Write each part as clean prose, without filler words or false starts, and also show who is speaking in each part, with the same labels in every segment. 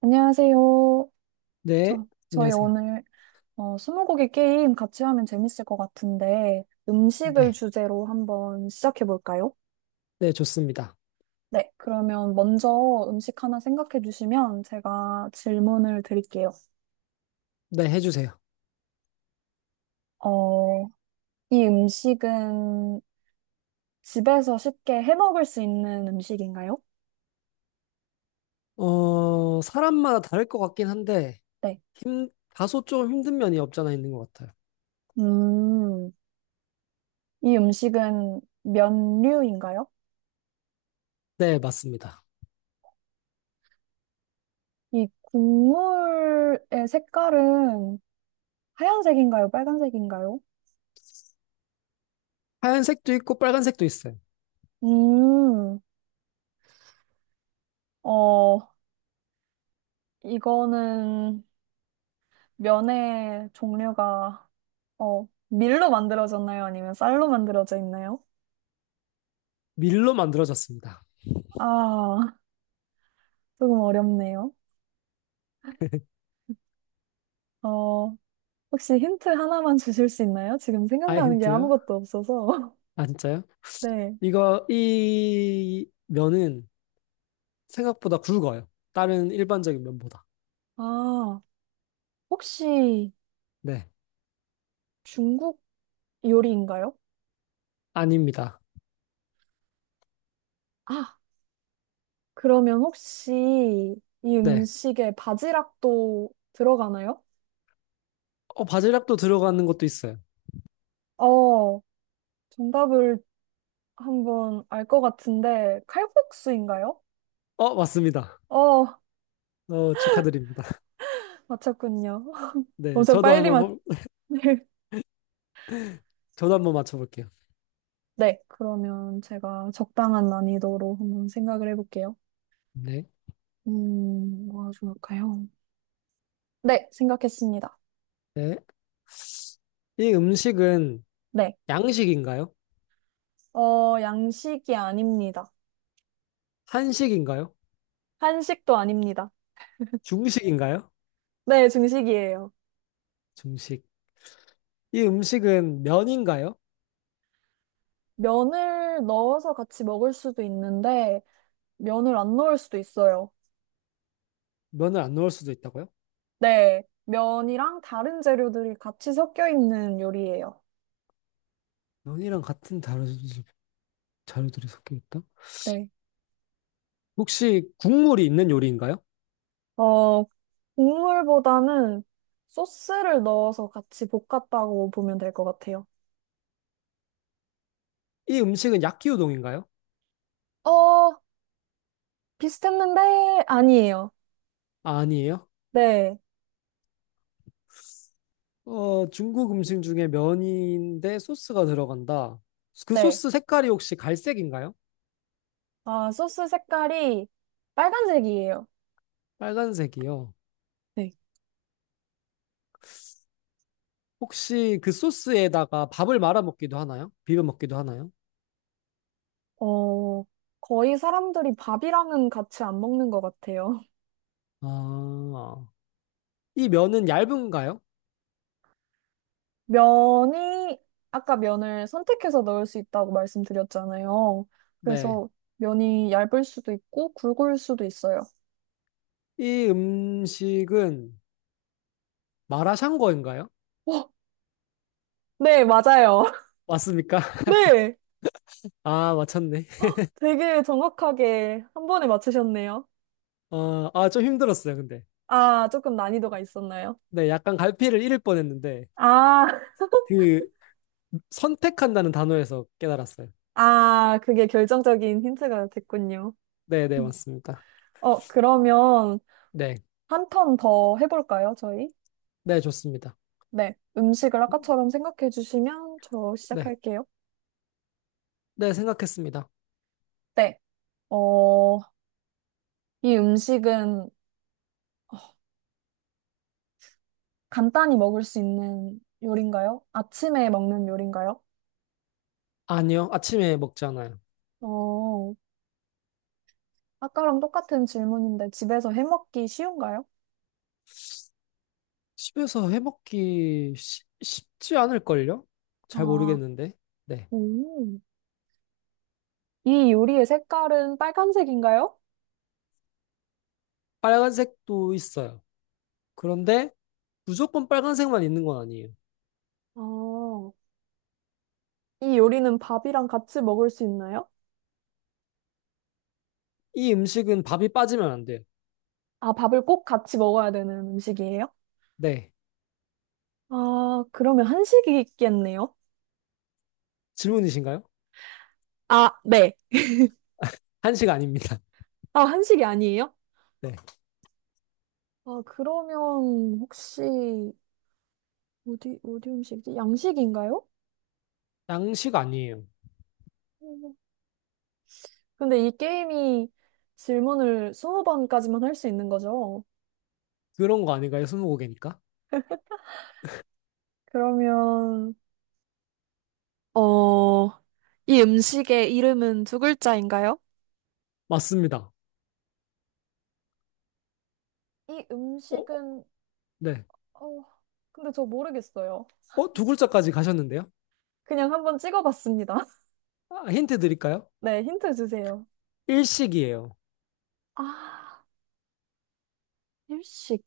Speaker 1: 안녕하세요.
Speaker 2: 네,
Speaker 1: 저희
Speaker 2: 안녕하세요.
Speaker 1: 오늘 스무고개 게임 같이 하면 재밌을 것 같은데 음식을
Speaker 2: 네,
Speaker 1: 주제로 한번 시작해 볼까요?
Speaker 2: 네, 좋습니다.
Speaker 1: 네, 그러면 먼저 음식 하나 생각해 주시면 제가 질문을 드릴게요.
Speaker 2: 네, 해주세요.
Speaker 1: 어, 이 음식은 집에서 쉽게 해 먹을 수 있는 음식인가요?
Speaker 2: 사람마다 다를 것 같긴 한데,
Speaker 1: 네.
Speaker 2: 다소 좀 힘든 면이 없잖아 있는 것 같아요.
Speaker 1: 음, 이 음식은 면류인가요?
Speaker 2: 네, 맞습니다.
Speaker 1: 이 국물의 색깔은 하얀색인가요? 빨간색인가요?
Speaker 2: 하얀색도 있고 빨간색도 있어요.
Speaker 1: 음, 어, 이거는 면의 종류가, 밀로 만들어졌나요? 아니면 쌀로 만들어져 있나요?
Speaker 2: 밀로 만들어졌습니다.
Speaker 1: 아, 조금 어렵네요. 어, 혹시 힌트 하나만 주실 수 있나요? 지금
Speaker 2: 아,
Speaker 1: 생각나는 게
Speaker 2: 힌트요?
Speaker 1: 아무것도 없어서.
Speaker 2: 아, 진짜요?
Speaker 1: 네.
Speaker 2: 이 면은 생각보다 굵어요. 다른 일반적인 면보다.
Speaker 1: 아, 혹시
Speaker 2: 네.
Speaker 1: 중국 요리인가요?
Speaker 2: 아닙니다.
Speaker 1: 아, 그러면 혹시 이
Speaker 2: 네.
Speaker 1: 음식에 바지락도 들어가나요?
Speaker 2: 바질락도 들어가는 것도 있어요.
Speaker 1: 어, 정답을 한번 알 것 같은데 칼국수인가요?
Speaker 2: 맞습니다.
Speaker 1: 어,
Speaker 2: 축하드립니다.
Speaker 1: 맞췄군요.
Speaker 2: 네,
Speaker 1: 엄청
Speaker 2: 저도
Speaker 1: 빨리
Speaker 2: 한번
Speaker 1: 맞.
Speaker 2: 저도 한번 맞춰볼게요.
Speaker 1: 네, 그러면 제가 적당한 난이도로 한번 생각을 해볼게요.
Speaker 2: 네.
Speaker 1: 뭐가 좋을까요? 네, 생각했습니다.
Speaker 2: 네. 이 음식은
Speaker 1: 네,
Speaker 2: 양식인가요?
Speaker 1: 양식이 아닙니다.
Speaker 2: 한식인가요?
Speaker 1: 한식도 아닙니다.
Speaker 2: 중식인가요?
Speaker 1: 네, 중식이에요.
Speaker 2: 중식. 이 음식은 면인가요?
Speaker 1: 면을 넣어서 같이 먹을 수도 있는데 면을 안 넣을 수도 있어요.
Speaker 2: 면을 안 넣을 수도 있다고요?
Speaker 1: 네, 면이랑 다른 재료들이 같이 섞여 있는 요리예요.
Speaker 2: 면이랑 같은 다른 자료들이 섞여 있다?
Speaker 1: 네.
Speaker 2: 혹시 국물이 있는 요리인가요?
Speaker 1: 어, 국물보다는 소스를 넣어서 같이 볶았다고 보면 될 것 같아요.
Speaker 2: 이 음식은 야끼우동인가요?
Speaker 1: 어, 비슷했는데 아니에요.
Speaker 2: 아니에요.
Speaker 1: 네,
Speaker 2: 중국 음식 중에 면인데 소스가 들어간다. 그
Speaker 1: 네.
Speaker 2: 소스 색깔이 혹시 갈색인가요?
Speaker 1: 아, 소스 색깔이 빨간색이에요.
Speaker 2: 빨간색이요.
Speaker 1: 네.
Speaker 2: 혹시 그 소스에다가 밥을 말아 먹기도 하나요? 비벼 먹기도 하나요?
Speaker 1: 어, 거의 사람들이 밥이랑은 같이 안 먹는 것 같아요.
Speaker 2: 아, 이 면은 얇은가요?
Speaker 1: 면이, 아까 면을 선택해서 넣을 수 있다고 말씀드렸잖아요.
Speaker 2: 네.
Speaker 1: 그래서 면이 얇을 수도 있고 굵을 수도 있어요.
Speaker 2: 이 음식은 마라샹궈인가요?
Speaker 1: 어, 네, 맞아요.
Speaker 2: 맞습니까?
Speaker 1: 네.
Speaker 2: 아, 맞췄네.
Speaker 1: 되게 정확하게 한 번에 맞추셨네요.
Speaker 2: 좀 힘들었어요, 근데.
Speaker 1: 아, 조금 난이도가 있었나요?
Speaker 2: 네, 약간 갈피를 잃을 뻔했는데,
Speaker 1: 아,
Speaker 2: 그, 선택한다는 단어에서 깨달았어요.
Speaker 1: 아, 그게 결정적인 힌트가 됐군요.
Speaker 2: 네, 네,
Speaker 1: 음.
Speaker 2: 맞습니다.
Speaker 1: 그러면
Speaker 2: 네,
Speaker 1: 한 턴 더 해볼까요, 저희?
Speaker 2: 네, 좋습니다.
Speaker 1: 네. 음식을 아까처럼 생각해 주시면 저
Speaker 2: 네,
Speaker 1: 시작할게요.
Speaker 2: 네, 생각했습니다.
Speaker 1: 네. 어, 이 음식은 간단히 먹을 수 있는 요리인가요? 아침에 먹는 요리인가요?
Speaker 2: 아니요, 아침에 먹잖아요.
Speaker 1: 어, 아까랑 똑같은 질문인데 집에서 해 먹기 쉬운가요?
Speaker 2: 집에서 해먹기 쉽지 않을걸요? 잘
Speaker 1: 아,
Speaker 2: 모르겠는데. 네,
Speaker 1: 오. 이 요리의 색깔은 빨간색인가요?
Speaker 2: 빨간색도 있어요. 그런데 무조건 빨간색만 있는 건 아니에요.
Speaker 1: 아, 이 요리는 밥이랑 같이 먹을 수 있나요?
Speaker 2: 이 음식은 밥이 빠지면 안 돼요.
Speaker 1: 아, 밥을 꼭 같이 먹어야 되는 음식이에요?
Speaker 2: 네,
Speaker 1: 아, 그러면 한식이겠네요.
Speaker 2: 질문이신가요?
Speaker 1: 아, 네.
Speaker 2: 한식 아닙니다.
Speaker 1: 아, 한식이 아니에요?
Speaker 2: 네,
Speaker 1: 아, 그러면 혹시 어디 어디 음식이지? 양식인가요?
Speaker 2: 양식 아니에요.
Speaker 1: 음. 근데 이 게임이 질문을 20번까지만 할 수 있는 거죠?
Speaker 2: 그런 거 아닌가요? 스무고개니까?
Speaker 1: 그러면 어, 이 음식의 이름은 두 글자인가요?
Speaker 2: 맞습니다.
Speaker 1: 이
Speaker 2: 어?
Speaker 1: 음식은,
Speaker 2: 네.
Speaker 1: 어, 근데 저 모르겠어요.
Speaker 2: 어? 두 글자까지 가셨는데요?
Speaker 1: 그냥 한번 찍어봤습니다.
Speaker 2: 아, 힌트 드릴까요?
Speaker 1: 네, 힌트 주세요.
Speaker 2: 일식이에요.
Speaker 1: 아, 일식.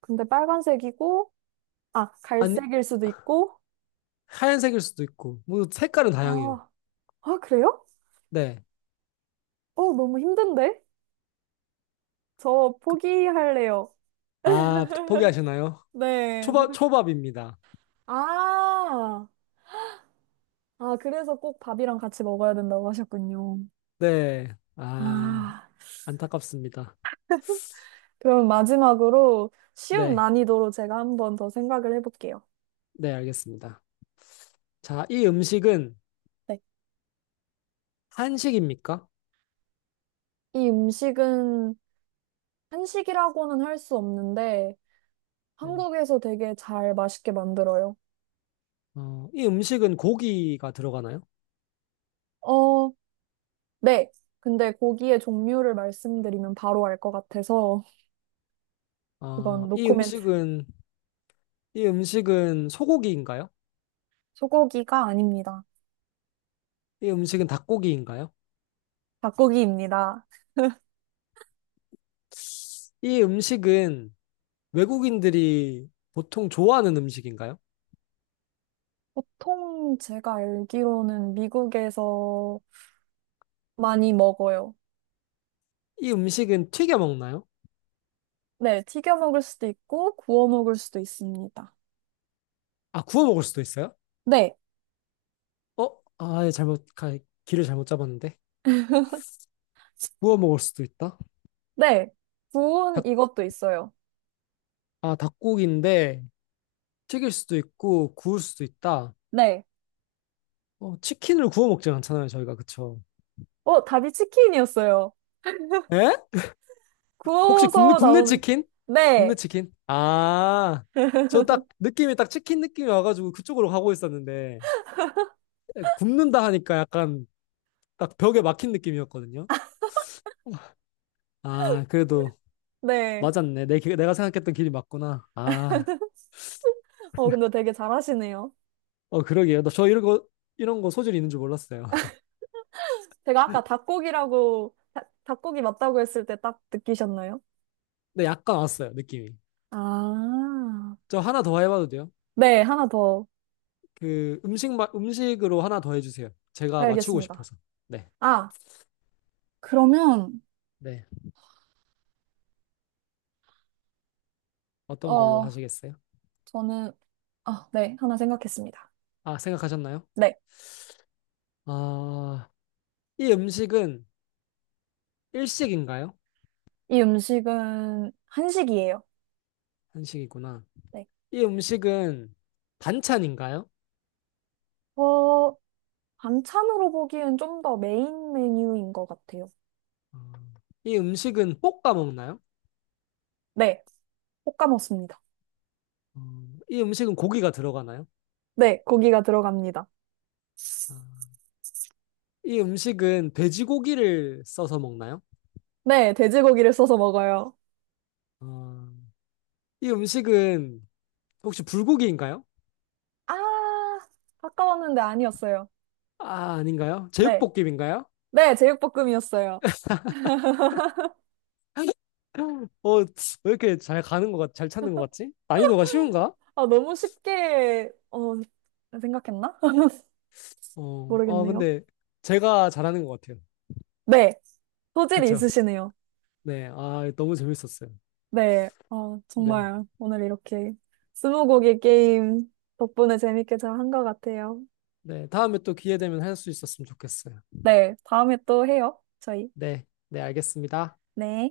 Speaker 1: 근데 빨간색이고, 아,
Speaker 2: 아니,
Speaker 1: 갈색일 수도 있고,
Speaker 2: 하얀색일 수도 있고, 뭐 색깔은 다양해요.
Speaker 1: 아, 아, 그래요?
Speaker 2: 네.
Speaker 1: 어, 너무 힘든데? 저 포기할래요.
Speaker 2: 아, 포기하시나요?
Speaker 1: 네,
Speaker 2: 초밥,
Speaker 1: 모르,
Speaker 2: 초밥입니다.
Speaker 1: 아, 아, 그래서 꼭 밥이랑 같이 먹어야 된다고 하셨군요.
Speaker 2: 네. 아,
Speaker 1: 아,
Speaker 2: 안타깝습니다.
Speaker 1: 그럼 마지막으로 쉬운
Speaker 2: 네.
Speaker 1: 난이도로 제가 한번 더 생각을 해볼게요.
Speaker 2: 네, 알겠습니다. 자, 이 음식은
Speaker 1: 네.
Speaker 2: 한식입니까?
Speaker 1: 이 음식은 한식이라고는 할 수 없는데
Speaker 2: 네.
Speaker 1: 한국에서 되게 잘 맛있게 만들어요.
Speaker 2: 이 음식은 고기가 들어가나요?
Speaker 1: 어, 네. 근데 고기의 종류를 말씀드리면 바로 알 것 같아서
Speaker 2: 어,
Speaker 1: 이건
Speaker 2: 이
Speaker 1: 노코멘트.
Speaker 2: 음식은, 이 음식은 소고기인가요?
Speaker 1: 소고기가 아닙니다.
Speaker 2: 이 음식은 닭고기인가요?
Speaker 1: 닭고기입니다.
Speaker 2: 이 음식은 외국인들이 보통 좋아하는 음식인가요?
Speaker 1: 보통 제가 알기로는 미국에서 많이 먹어요.
Speaker 2: 이 음식은 튀겨 먹나요?
Speaker 1: 네, 튀겨 먹을 수도 있고 구워 먹을 수도 있습니다.
Speaker 2: 아, 구워 먹을 수도 있어요?
Speaker 1: 네,
Speaker 2: 어? 아예 잘못 가, 길을 잘못 잡았는데 구워 먹을 수도 있다.
Speaker 1: 네. 구운
Speaker 2: 닭,
Speaker 1: 이것도 있어요.
Speaker 2: 아, 닭고기인데 튀길 수도 있고 구울 수도 있다.
Speaker 1: 네.
Speaker 2: 치킨을 구워 먹진 않잖아요, 저희가 그쵸?
Speaker 1: 답이 치킨이었어요.
Speaker 2: 에? 혹시 굽네
Speaker 1: 구워서
Speaker 2: 굽네
Speaker 1: 나오는,
Speaker 2: 치킨? 굽네
Speaker 1: 네,
Speaker 2: 치킨? 아, 저 딱 느낌이 딱 치킨 느낌이 와가지고 그쪽으로 가고 있었는데 굽는다 하니까 약간 딱 벽에 막힌 느낌이었거든요. 아, 그래도
Speaker 1: 네.
Speaker 2: 맞았네. 내가 생각했던 길이 맞구나. 아,
Speaker 1: 근데 되게 잘하시네요.
Speaker 2: 어, 그러게요. 나 저 이런 거 소질이 있는 줄 몰랐어요.
Speaker 1: 제가 아까 닭고기라고, 닭고기 맞다고 했을 때 딱 느끼셨나요?
Speaker 2: 네, 약간 왔어요, 느낌이.
Speaker 1: 아,
Speaker 2: 저 하나 더 해봐도 돼요?
Speaker 1: 네, 하나 더
Speaker 2: 음식으로 하나 더 해주세요. 제가 맞추고
Speaker 1: 알겠습니다.
Speaker 2: 싶어서. 네,
Speaker 1: 아, 그러면,
Speaker 2: 네. 어떤 걸로
Speaker 1: 어,
Speaker 2: 하시겠어요?
Speaker 1: 저는, 아, 네, 하나 생각했습니다.
Speaker 2: 아, 생각하셨나요?
Speaker 1: 네,
Speaker 2: 아, 이 음식은 일식인가요?
Speaker 1: 이 음식은 한식이에요.
Speaker 2: 한식이구나.
Speaker 1: 네.
Speaker 2: 이 음식은 반찬인가요?
Speaker 1: 어, 반찬으로 보기엔 좀 더 메인 메뉴인 것 같아요.
Speaker 2: 어, 이 음식은 볶아 먹나요?
Speaker 1: 네, 볶아먹습니다
Speaker 2: 어, 이 음식은 고기가 들어가나요?
Speaker 1: 네, 고기가 들어갑니다.
Speaker 2: 아, 이 음식은 돼지고기를 써서 먹나요?
Speaker 1: 네, 돼지고기를 써서 먹어요.
Speaker 2: 어, 이 음식은 혹시 불고기인가요?
Speaker 1: 아, 아까웠는데 아니었어요.
Speaker 2: 아, 아닌가요?
Speaker 1: 네,
Speaker 2: 제육볶음인가요?
Speaker 1: 네, 제육볶음이었어요.
Speaker 2: 왜 이렇게 잘 찾는 것 같지? 난이도가 쉬운가?
Speaker 1: 아, 너무 쉽게, 생각했나?
Speaker 2: 어,
Speaker 1: 모르겠네요.
Speaker 2: 근데 제가 잘하는 것 같아요.
Speaker 1: 네, 소질이
Speaker 2: 그쵸?
Speaker 1: 있으시네요.
Speaker 2: 네, 아, 너무 재밌었어요.
Speaker 1: 네,
Speaker 2: 네,
Speaker 1: 정말 오늘 이렇게 스무고개 게임 덕분에 재밌게 잘 한 것 같아요.
Speaker 2: 네, 다음에 또 기회 되면 할 수 있었으면 좋겠어요.
Speaker 1: 네, 다음에 또 해요, 저희.
Speaker 2: 네, 네, 알겠습니다.
Speaker 1: 네.